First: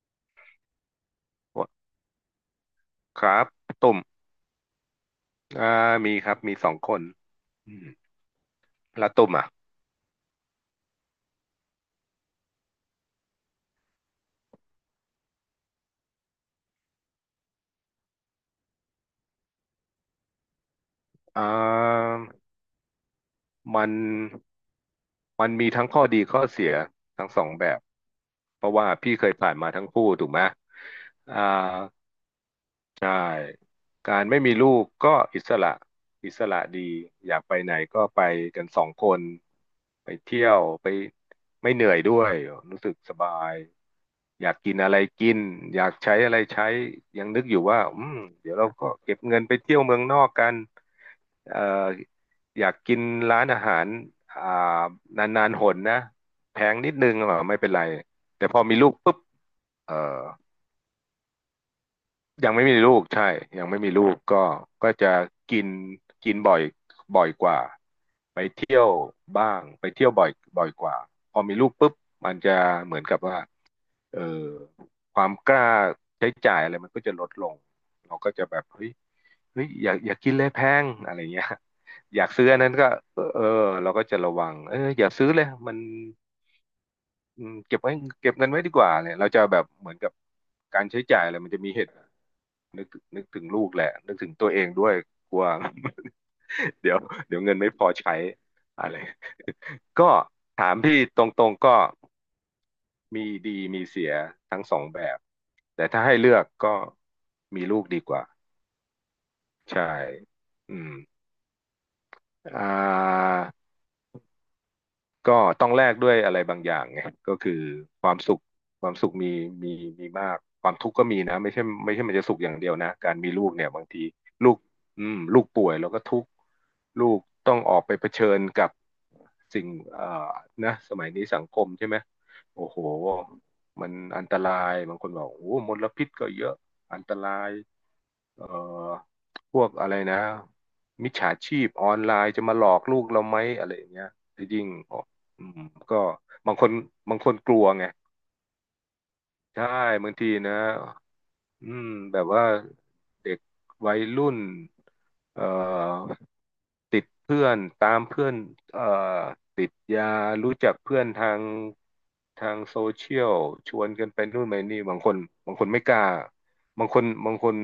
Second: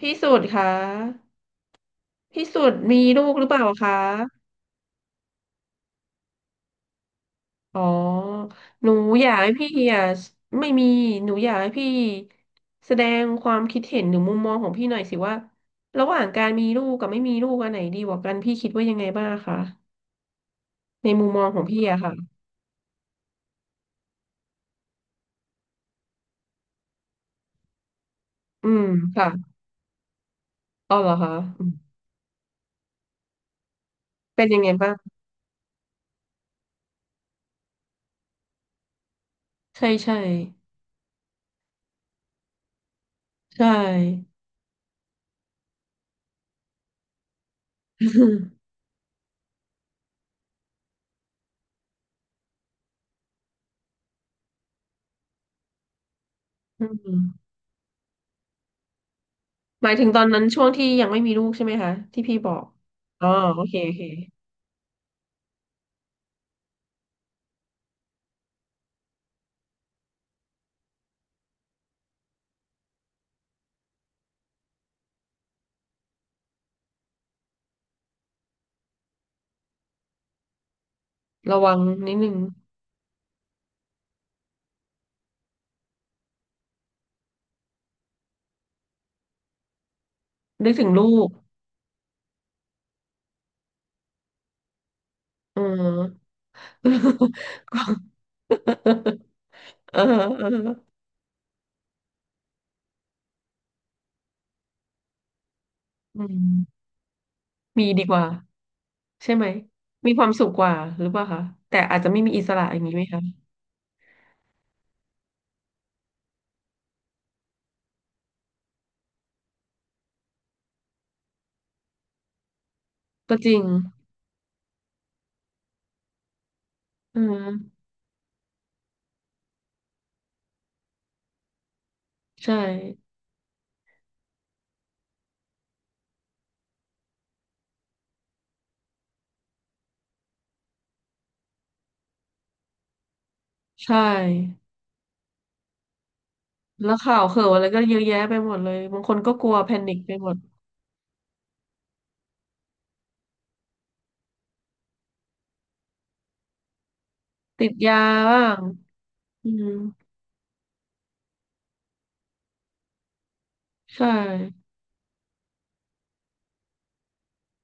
พี่สุดคะพี่สุดมีคลูกรัหรืบอเปล่าคะตุ่มอ่ามีครับมีสองคนอือ๋อมหนูแล้วอตุ่มยากอ่ะให้พี่อ่ะไม่มีหนูอยากให้พี่แสดงความคิดเห็นหรือมุมมองของพี่หน่อยสิว่าระหว่างการมีลูกกับไม่มีลูกอันไหนดีกว่ากันพี่คิดว่ายังไงบ้างคะในมุมมอ่องของพี่อะาค่ะมันมันมีทั้งข้อดีข้อเสียทั้งสองแบบเพอืราะมว่าพี่เคค่ะยผ่านมาทั้งคู่ถูกไหมอ๋อเหรอคะอ่า อืมใช่การไม่เป็นมียังลูไงกบ้างก็อิสระอิสระดีอยากไปไหนก็ไปกันสองคนใช่ไปใช่เที่ยวไปไม่เหนื่อยด้วยรู้สึกสบายใช่ อยากกินอะไรกินอยากใช้อะไรใช้ยังนึกอยู่ว่าอืมเดี๋ยวเรา ก็เก็บเงินไปเที่ยวเมืองนอกกันเอ่ออยากกินร้านอาหารอ่านานๆหนนะแพงอืนิดนึงมอ่ะไม่เป็นไรแต่พอมีลูกปุ๊บหเอมายอ ถึงตอนนั้นช่วงที่ยังไม่มีลูกใช่ไหมคะที่พี่บยังอกไม่มีลูกใช่อ๋อโอยังเคไม่มีโอลูเคกก็ก็จะกินกินบ่อยกว่าไปเที่ยวบ้างไปเที่ยวบ่อยกว่าพอมีลูกปุ๊บมันจะเหมือนกับว่าเออความกล้าใช้จ่ายอะไรมันก็จะลดลงเราก็จะแบบเฮ้ยอย่ากินเลยแพงอะไรเงี้ยระวังนิดอยานึกง ซื้ออันนั้นก็เออเออเราก็จะระวังอย่าซื้อเลยมันเก็บไว้เก็บเงินไว้ดีกว่าเนี่ยเราจะแบบเหมือนกับนึกกาถึรงใช้ลูจ่ายกอะไรมันจะมีเหตุ นึกนึกถึงลูกแหละนึกถึงตัวเองด้วยกลัว เออ เดี๋ยวเดี๋ยวเงินไม่พอใช้อะไร เออก็เออถามพี่ตรงๆก็มีดีมีเสียทั้งสองแบบแต่ถ้าให้อืเลือกก็มมีลูกมีดีดีกกว่าว่าใช่ไหมใช่มีความสุขกว่าอืมหรือเปล่าคะ แต่อาจจะไม่มีอิสอ่ระอย่างนี้ไหมคะ า ก็ต้องแลกด้วยอะไรบางอย่างไงก็คือความสุขความสุขมีมีมากความทุกข์ก็มีนะไม่ใช่ไม่ใช่มันจะสุขอย่างเดียวนะการมีก็ลูจกริงเนี่ยบางทีลูกลูกป่วยแล้วก็ทุกข์ลูอืกต้องออกมไปเผชิญกับสิ่งนะสมัยนี้สังคมใช่ไหมใช่โอ้โหมันอันตรายบางคนบอกโอ้มลพิษก็เยอะอันตราย เอ่อพวกอะไรนะมิจฉาชีพออนไลน์จะมาหลอกลูกเราไหมอะไรอย่างใช่ เงี้ยแต่ยิ่งอออืมก็บางคนแล้วข่าวเข่าวกลัอะไรวก็ไงเยอะแยะไปหมดเลยบางคนก็กลัวใช่แพนิคไปบางหทีมด นะ อืมแบบว่าเด็กวัยรุ่นเอ่อติดเพื่อนติดตายามเพื่อนบ้างเอ่ออืติมดยารู้จักเพื่อนทางโซเชียลชวนใช่กันไปนู่นไปนี่บางคนไม่กล้าบางคนบางคน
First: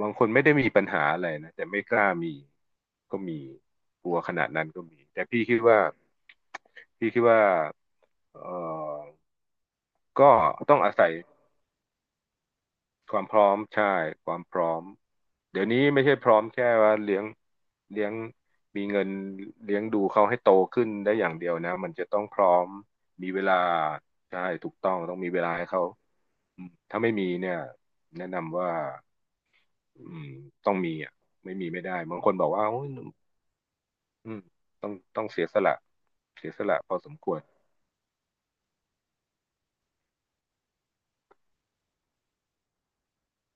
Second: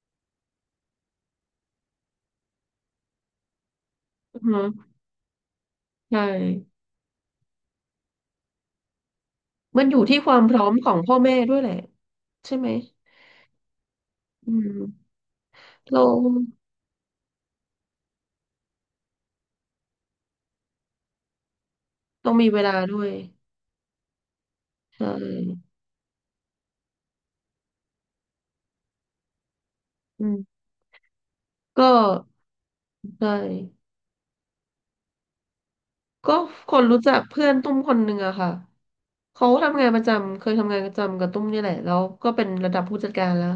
บางคนไม่ได้มีปัญหาอะไรนะแต่ไม่กล้ามีก็มีกลัวขอือนาดฮึนั้นก็มีแต่ใช่ พี่คิดว่าเอ่อมันอยู่ที่คก็วามพร้อมต้องขออางศัพ่ย อแม่ด้วยแหละใช่ไหมความพร้อมใช่ความอืพร้อมมเดี๋ยวนี้เราไม่ใช่พร้อมแค่ว่าเลี้ยงมีเงินเลี้ยงดูเขาให้โตขึ้นได้อย่างเดียวนะมันจะต้องต้องพมีร้อเวมลาด้วย มีเวลาใช่ถูกต้องใช่ต้องมีเวลาให้เขาถ้าไม่มีเนี่ยแนะนำว่าอือืมมต้องมีอ่ะไม่มีไม่ก็ได้บางคนบอกว่าโอ้ยใช่อืมต้องเสียสละก็เสียสคละนพอรู้สจัมกควรเพื่อนตุ้มคนหนึ่งอะค่ะเขาทำงานประจำเคยทำงานประจำกับตุ้มนี่แหละแล้วก็เป็นระดับผู้จัดการแล้ว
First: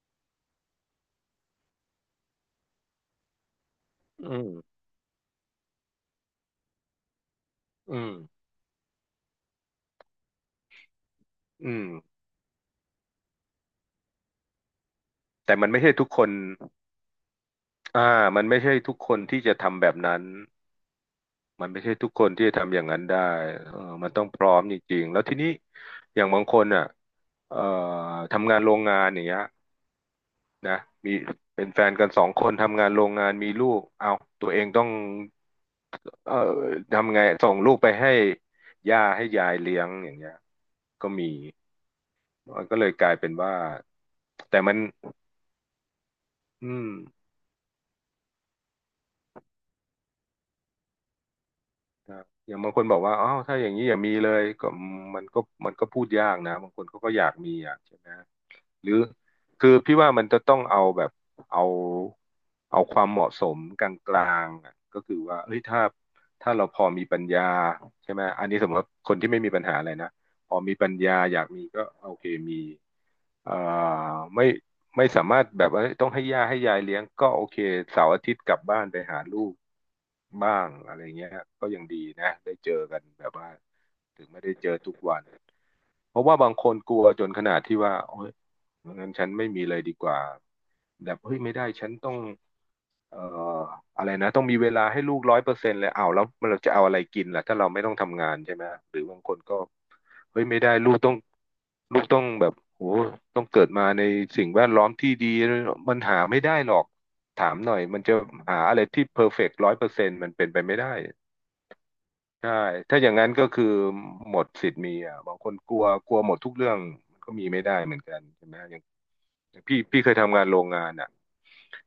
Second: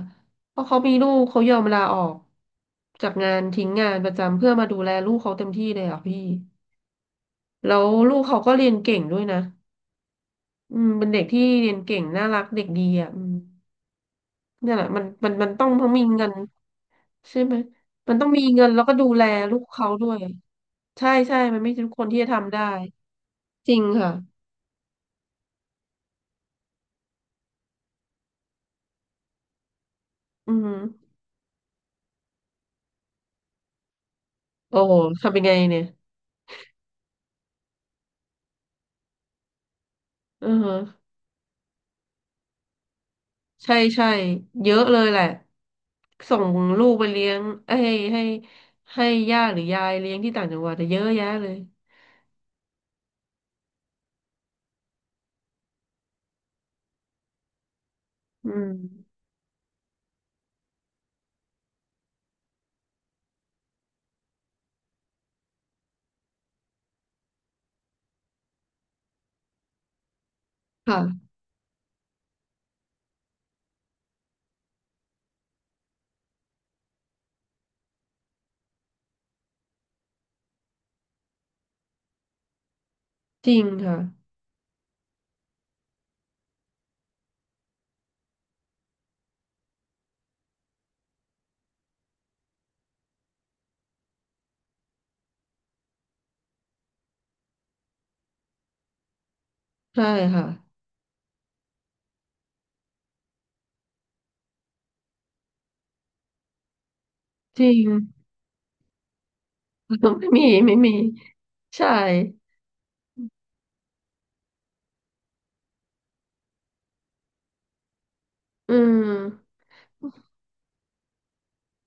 เพราะเขามีลูกเขายอมลาออกจากงานทิ้งงานประจำอืมเพื่อมาดูแลลูกเขาเต็มที่เลยอะพี่แล้วอืมลูกเขาก็เรียนเก่งด้วยนะอืมเป็นเด็กที่เรียอืนมเก่งน่ารักเด็กดีอ่ะอืมเนี่ยแหละมันแต่ต้อมันงไม่ทั้งใช่มีทุกคเงินน ใช่ไหมอ่ามันต้องมีมันไม่เงินใช่แล้วก็ทุกดูคนแลที่จะลูกทำเขาแบบด้วยนั้น ใช่ใช่มันมัไม่นไม่ใช่ทุใช่กคทุนกที่คจะนที่ทำจะได้ทำอย่างนั้นได้จเอริองมัค่ะนต้องพร้อมจริงๆแล้วทีนี้อย่างบางคนอ่ะเอ่อทำงานโรงงานอย่างเงี้ยอืมนะมีเป็นแฟนกันสองคนทำงานโรงงานมีลูกเอาตัวเองโอ้ต้องโหทำยังไงเนี่ยเอ่อทำไงส่งลูกไปให้ย่าให้ยายเลี้ยงอย่างเงี้ยอือฮะก็มีมันก็เลยกลายเป็นว่าใช่ใช่แต่เยมันอะเลยแหละส่งอืลูมกไปเลี้ยงเอ้ยให้ให้ย่าหรือยายเลี้ยงที่ต่างจังหวัดแต่เยอะแยะเลยครับอย่างบางคนบอกว่าอ้าวถ้าอย่างนี้อย่ามีเลยก็มันก็มันก็พูดยากนะ บางคนเขาก็อยากมีอ่ะใช่ไหม อืมหรือคือพี่ว่ามันจะต้องเอาแบบเอาเอาความเหมาะสมกลางๆอะก็คือว่าเฮ้ยถ้าเราพอมีปัญญาใช่ไหมอันนี้สมมติว่าคนที่ไม่มีปัญหาอะไรนะพอมีปัญญาค่ะอยากมีก็โอเคมีเอ่อไม่ไม่สามารถแบบว่าต้องให้ย่าให้ยายเลี้ยงก็โอเคเสาร์อาทิตย์กลับบ้านไปหาลูกบ้างอะไรเงี้ยก็ยังดีนะได้เจอกันแบบจว่าริงค่ะถึงไม่ได้เจอทุกวัน เพราะว่าบางคนกลัวจนขนาดที่ว่าโอ้ยงั้นฉันไม่มีเลยดีกว่าแบบเฮ้ยไม่ได้ฉันต้องเอ่ออะไรนะต้องมีเวลาให้ลูกร้อยเปอร์เซ็นต์เลยอ้าวแล้วเราจะเอาอะไรกินล่ะถ้าเราไม่ต้องทำงานใช่ไหมหรือบางคนก็ใช่เฮ้ค่ะยไม่ได้ลูกต้องแบบโหต้องเกิดมาในสิ่งแวดล้อมที่ดีมันหาไม่ได้หรอกถามจหริน่อยง มันจะหาอะไรที่เพอร์เฟกต์ร้อยเปอร์เซ็นต์มั นไม่มีเป็นไปไม่ไม่ได้ มีใช่ใช่ ถ้าอย่างนั้นก็คือหมดสิทธิ์มีอ่ะบางคนกลัวกลัวหมดทุกเรื่องมันก็มีไม่ได้เหมือนกันใช่ไหมอือย่างมอย่างพี่เคยทำงานโรงงานอ่ะ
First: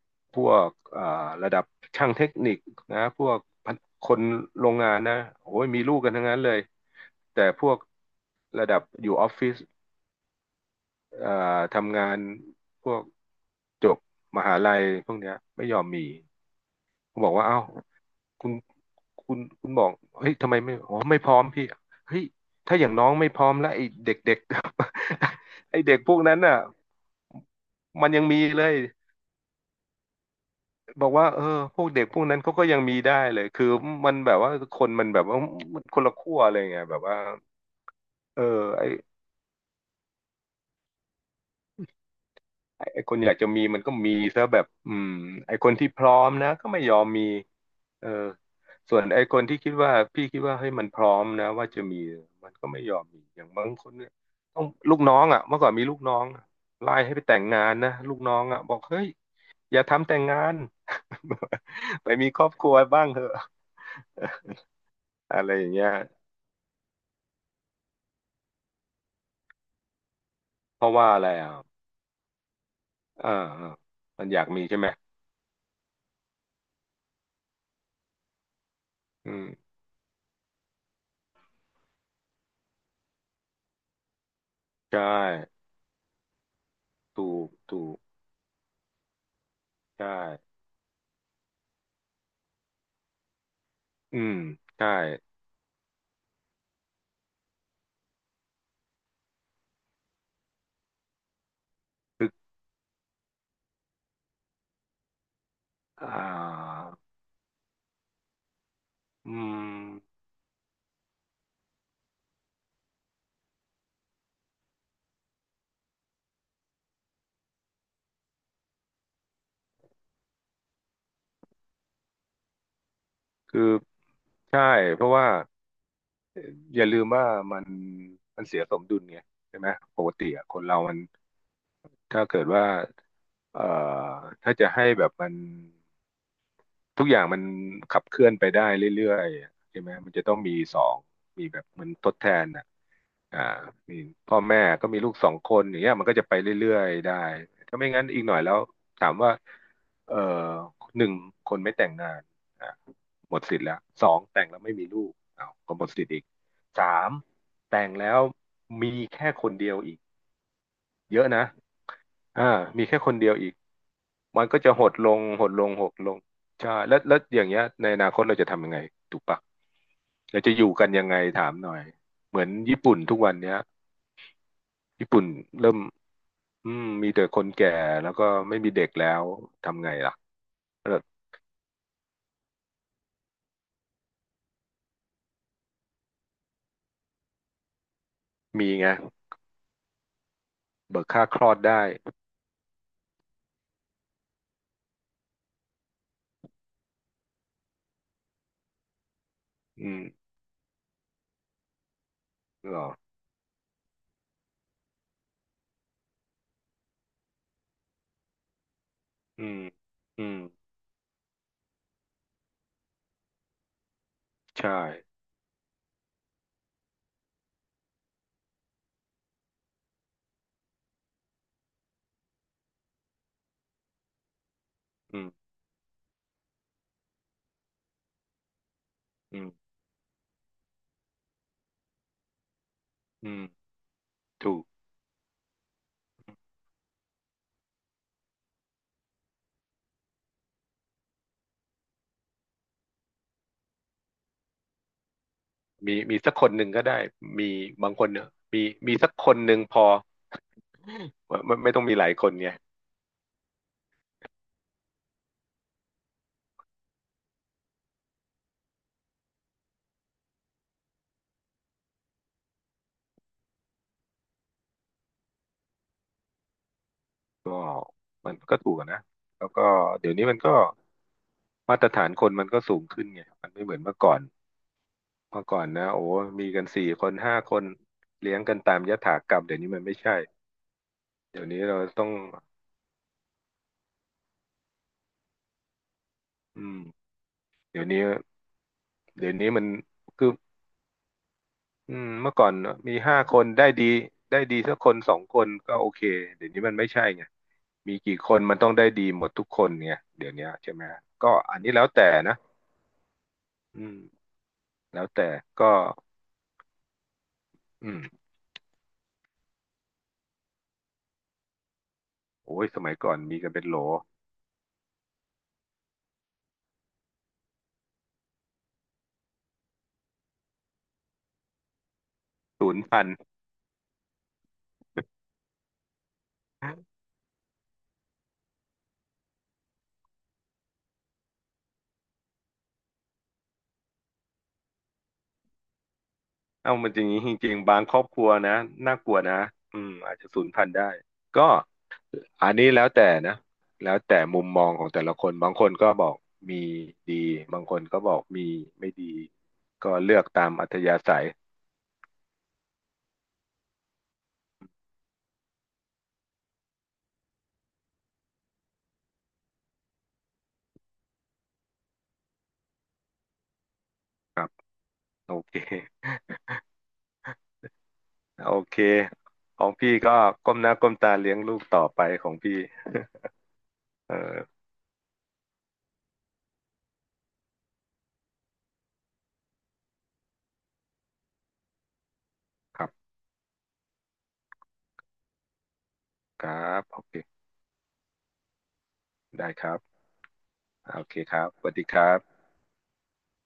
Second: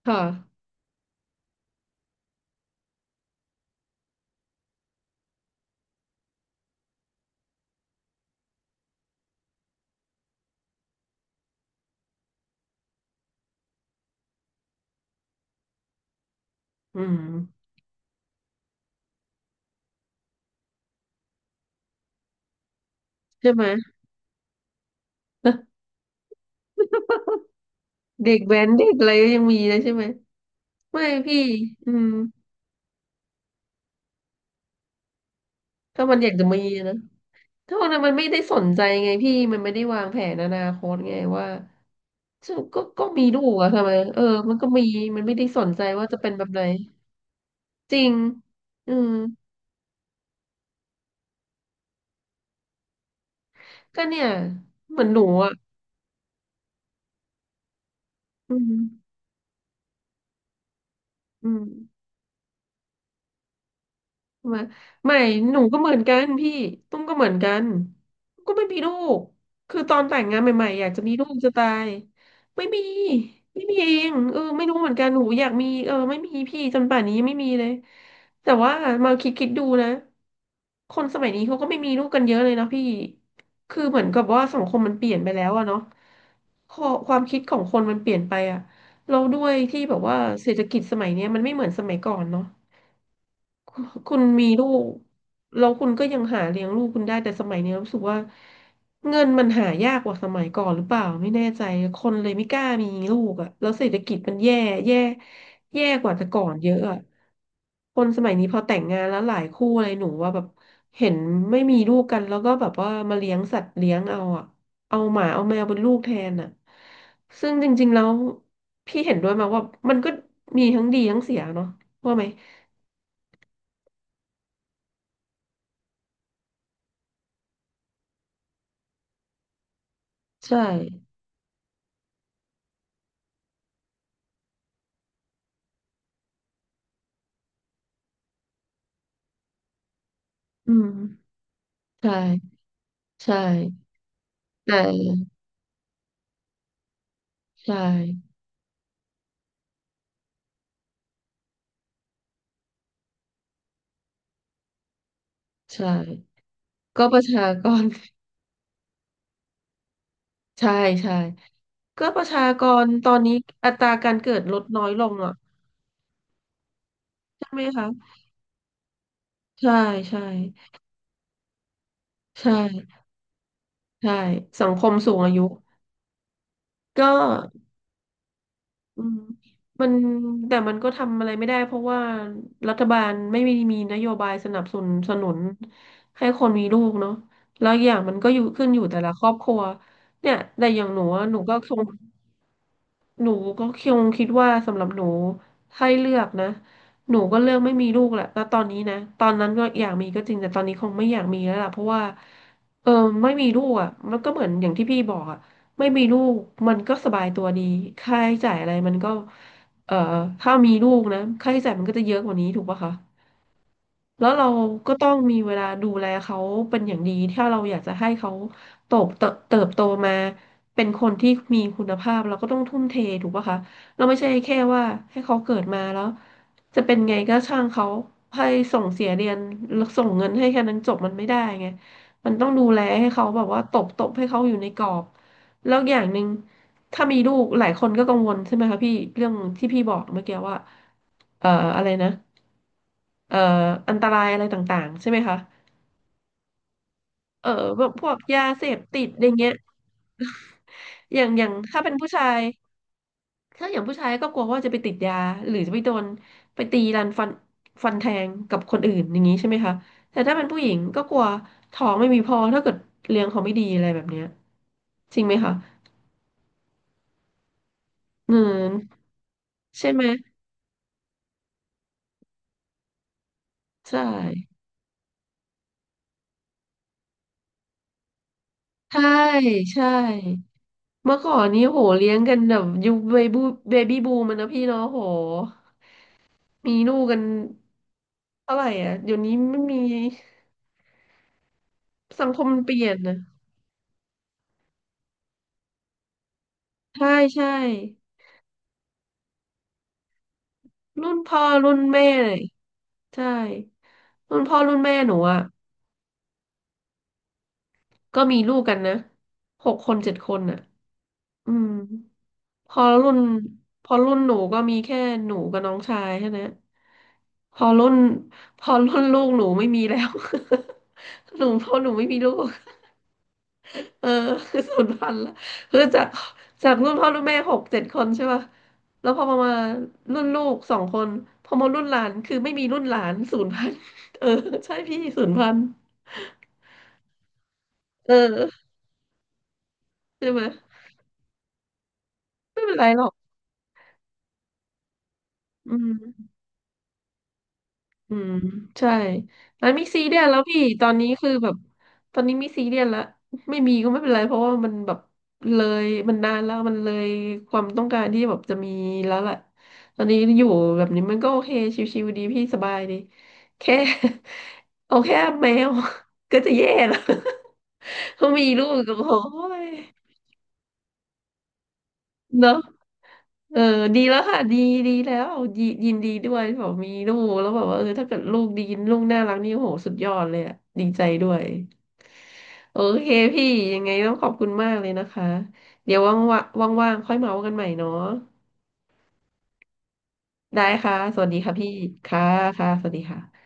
ค่ะพวกระดับช่างเทคนิคนะพวกพันคนโรงงานนะโอ้ยมีลูกกันทั้งนั้นเลย แต่พวกระดับอยู่ออฟฟิศเอ่อทำงานพวกจบมหาลัยพวกเนี้ยไม่ยอมมี อืผมมบอกว่าเอ้าคุณคุณบอกเฮ้ยทำไมไม่อ๋อไม่พร้อมพี่เฮ้ยถ้าอย่างน้องไม่พร้อใช่มไหม แล้วไอ้เด็กๆ ไอ้เด็กพวกนั้นน่ะมันยังเด็มีกแว้เลนยเด็กอะไรก็ยังมีนะใช่ไหมไม่บอกว่าพี่เออพวกอืเด็กมพวกนั้นเขาก็ยังมีได้เลยคือมันแบบว่าคนมันแบบว่ามันคถ้านละมันอยาขั้กวจะอะไรมีเงี้ยนะแบบว่าถ้าวันนั้นมันไม่ได้เอสนใจอ ไงพี่มันไม่ได้วางแผนอนาคตไงว่าฉันก็ไอ้ก็คนมีอยากลูจะกมีอะมันทำไมก็มีเออซะมันแบก็บมีอืมมันไม่ได้ไอ้สคนนใจที่พว่าร้อจะเป็มนแบบนะไหนก็ไม่ยอมมีจริเอองอืส่วนมไอ้คนที่คิดว่าพี่คิดว่าเฮ้ยมันพร้อมนะว่าจะมีมันก็ไม่ยอมมีอย่างบางคนก็เนี่ยเนี่ยต้องลูเหกมือนน้หอนูงอ่ะอะเมื่อก่อนมีลูกน้องไล่ให้ไปแต่งงานนะลูกน้องอือ่ะบมอกเฮ้ยอย่าทำแต่งงาน อืม ไปมีครอบครัวบ้างเถอะ มาไม่ อะไรหนูอย่างก็เงี้เหยมือนกันพี่ตุ้มก็เหมือนกันก็ไม่มีลูกคือตอนแต่งงานใหม่ๆอเพยากราะจะว่ามีอะลูไรกจะอ่ะตายไม่มีอ่าไม่อามีเองมันเอออยากมีไม่รู้ใช่เหไหมมือนกันหนูอยากมีเออไม่มีพี่จนป่านนี้ยังไม่มีเลยแต่ว่ามาคิอืดมคิดดูนะคนสมัยนี้เขาก็ไม่มีลูกกันเยอะเลยนะพี่คือเหมือนกับว่าสังคมมันใช่เปลี่ยนไปแล้วอะเนาะข้อความถูคิดกของคนถูมันกเปลี่ยนไปอะเราด้วยที่แบใชบว่าเศร่ษฐกิจสมัยเนี้ยมันไม่เหมือนสมัยก่อนเนาะ คุณคุอืณมมีลูใช่ ก แล้วคุณก็ยังหาเลี้ยงลูกคุณได้แต่สมัยนี้รู้สึกว่าเงินมันหายากกว่าสมัยก่อนหรือเปล่าไม่แน่ใจคนเลยไม่กล้ามีลูกอ่ะแล้วเศรษฐกิจมันแย่แย่กอ่ว่าแต่ก่อนเยาอะอ่ะคนสมัยนี้พอแต่งงานแล้วหอืลายคู่อะไรหนูมว่าแบบเห็นไม่มีลูกกันแล้วก็แบบว่ามาเลี้ยงสัตว์เลี้ยงเอาอ่ะเอาหมาเอาแมวเป็นลูกแทนอ่ะซึ่งจริงๆแล้วพี่เห็นด้วยมาว่ามันก็มีทั้งดีทั้งเสียเนาะว่าไหมคือใช่ เพราะว่าอย่าลืมว่ามันมันเสียสมดุลไงใช่ไหมปกติอะคใช่ นเรามันถ้าเกิดว่าเอ่อถ้าจะให้แบบมัน ทุกอย่างมันขับเคลื่อนไปได้เรื่อยๆอะใช่ไหมมันจะต้องมีอืสอมงมีแบบเหมือนใทดแทนช่อ่ะใช่อ่ามีพ่อแม่แตก็มีลูก่สองคนอย่างเงี้ยมันก็จะไปเรื่อยๆได้ใช่ถ้าไม่งั้นอีกหน่อยแล้วถามว่าเอ่อหนึ่งคนไม่แต่งงานอ่ะหมดสิทธิ์แล้วสองแต่งแล้วไม่มีลูกอ้าวก็หมใช่ดสิทธิ์อีกสาก็มประชากแต่ร งแล้วมีแค่คนเดียวอีก ใช่ใช่เยอะนะก็ประชาอ่ากมีรแค่ตคอนนเดียนี้วอีก อัตราการเกิดมันลก็ดจะน้หอยดลลงงอ่ะหดลงหดลงใช่แล้วแล้วอย่าใช่งไหเงี้มยคะในอนาคตเราจะทำยังไงถูกปะใช่ใช่เราจะอยู่กันยังไงถามหน่อยเหมือนใช่ญี่ปุ่นทุกวันเนี้ยใช่สังคมญี่สูงปุ่นอายุเริ่มอืมก็มีแต่คนแก่แล้วก็ไม่มีเด็กอืแล้มวทำมัไงนล่ะแต่มันเอก็อทำอะไรไม่ได้เพราะว่ารัฐบาลไม่มีมีนโยบายสนับสนุนให้คนมีลูกเนาะแล้วอย่างมันก็อยู่ขึ้มีนอยู่ไงแต่ละครอบครัวเนี่ยแต่อย่างหนูเบิกอะค่าหคนูลอก็ดคง ได้หนูก็คงคิดว่าสำหรับหนูให้เลือกนะหนูก็เลือกไม่มีลูกแหละณตอนนี้นะตอนนั้นก็อยาอืกมมีก็จริงแต่ตอนนี้คงไม่อยากมีแล้วล่ะเพราะว่าเหรอเออไม่มีลูกอ่ะมันก็เหมือนอย่างที่พี่บอกอ่ะไม่มีลูกมันก็สบายตัวดีค่าใช้จ่ายอะไรมันก็อืมเอ่ออืมถ้ามีลูกนะค่าใช้จ่ายมันก็จะเยอะกว่านี้ถูกปะคะ แล้วเราใช่ก็ต้องมีเวลาดูแลเขาเป็นอย่างดีถ้าเราอยากจะให้เขาโตบเติบเติบโตมาเป็นคนที่มีคุณภาพเราก็ต้องทุ่มเทถูกปะคะเราไม่ใช่แค่ว่าให้อืมเขาเกิดมาแล้วจะเป็นไงก็ช่างเขาให้ส่งเสียเรียอืนมแล้วส่งเงินให้แค่นั้นจบมันไม่ได้ไงมันต้องดูแลให้เขาอืแบบว่ามตบให้เขาอถูยู่กในกรอบแล้วอย่างหนึ่งถ้ามีลูกหลายคนก็กังวลใช่ไหมคะพี่เรื่องที่พี่บอกเมื่อกี้ว่าเอ่ออะไรนะ เอ่ออันตรายอะไรต่างๆใช่ไหมคะมีสักคนหนึ่งก็ได้เออมีแบบาบงคพนวกเนี่ยยามีเสพมีติดสักอคย่างนเงี้หย นึ่งพอ ไม่อย่างไม่ไม่ถ้าต้องเป็นมีหลาผู้ยชาคนยไง ถ้าอย่างผู้ชายก็กลัวว่าจะไปติดยาหรือจะไปโดนไปตีรันฟันแทงกับคนอื่นอย่างนี้ใช่ไหมคะแต่ถ้าเป็นผู้หญิงก็กลัวท้องไม่มีพอถ้าเกิดเลี้ยงเขาไม่ดีอะไรแบบเนี้ยจริงไหมคะก็มันเงิก็ถูนกอะนะแล้วก็ใช่ไหมเดี๋ยวนี้มันก็มาตรฐานคนมันก็สูงขึ้นไงมันไม่เหมือนเมื่อใช่ก่อนเมื่อก่อนนะโอ้มีกันสี่คนห้าคนเลี้ยงกันตามยใช่ถากรรมเดี๋ยวนี้มันใช่ไม่ใช่เมื่อก่อเดี๋ยนวนี้นี้เราโหต้องเลี้ยงกันแบบยุคเบบี้บูมันนะพี่เนาะโห อืมีมลูกกันเดี๋ยวนี้เท่าไหร่อ่ะเดี๋ยวเดี๋ยนี้วนี้ไม่มันมีคืออืมสังเมื่อคก่มอนมันเปลี่ยมีนห้านะคนได้ดีได้ดีสักคนสองคนก็โอเคเดี๋ยวนี้มันไม่ใช่ใช่ไงใช่มีกี่คนมันต้องได้ดีหมดทุกคนไงเดี๋ยวนี้ใช่ไหมรุ่นก็พ่ออันนี้รุ่นแล้วแม่แต่เลนะยใช่อืมรุ่นพ่อรุ่นแม่แล้วหนูแต่อ่ะก็อืก็ม มีลูกกันนะหกคนเจ็ดคนอ่ะอืมโอ้ยพสอมัยรุ่ก่อนนมีกันเป็นโหลพอรุ่นหนูก็มีแค่หนูกับน้องชายแค่นั้นพอรุ่นพอรุ่นลูกหนูไม่มีแล้ว หนูพอหนูไม่มีลูก ศูนย์พันเออ คือสูญพันธุ์ละคือจากจากรุ่นพ่อรุ่นแม่หกเจ็ดคนใช่ป่ะแล้วพอมารุ่นลูกสองคนพอมารุ่นหลานคือไม่มีรุ่นหลานสูญพันธุ์เออใช่พี่สูญพันธุ์เอ้ามันจริงจริงๆบางครอบเอครัวอนะน่ากลัวนะอืมอาจใช่จะไหมศูนย์พันได้ก็อันไม่นี้เป็นแล้ไรวหรอแต่กนะแล้วแต่มุมมองของแต่ละคนบางคอืนก็บอกม มีดีบางคนก็บอือกมมีใช่ไม่ดีแล้วมีก็ซีเลืเรียอสกแล้วตามพี่อัธตอนยานี้ศัยคือแบบตอนนี้มีซีเรียสแล้วไม่มีก็ไม่เป็นไรเพราะว่ามันแบบเลยมันนานแล้วมันเลยความต้องการที่แบบจะมีแล้วแหละตอนนี้อยู่แบบนี้มันก็โอเคชิวๆดีพี่สบายดีแค่ ครับ เอาแค่โอแมเคว ก็จะแย่แล้ว เขามีโอลูกเคก็โอ้ขย องพี่ก็ก้มหน้าก้มตาเลี้ยงลูกต่อไปของเนอะพี่ เออ ดีแล้วค่ะ เออดีดีแล้วดียินดีด้วย บอกมีลูก แล้วแบบว่าเออถ้าเกิดลูกดีลูกน่ารักนี่โหสุดยอดเลยอะดีใจด้วยโอครับเคพี่ยังไงต้องขอบคุณมากเลยนะคะ เดี๋ยวว่างวครั่างบว่างโอๆค่อเคยเมาส์กันใหม่เนาะได้ครับได้ค่ะโอเคสวัสคดีรับค่ะสพี่ วัสดีครับค่ะค่ะสวัสดีค่ะ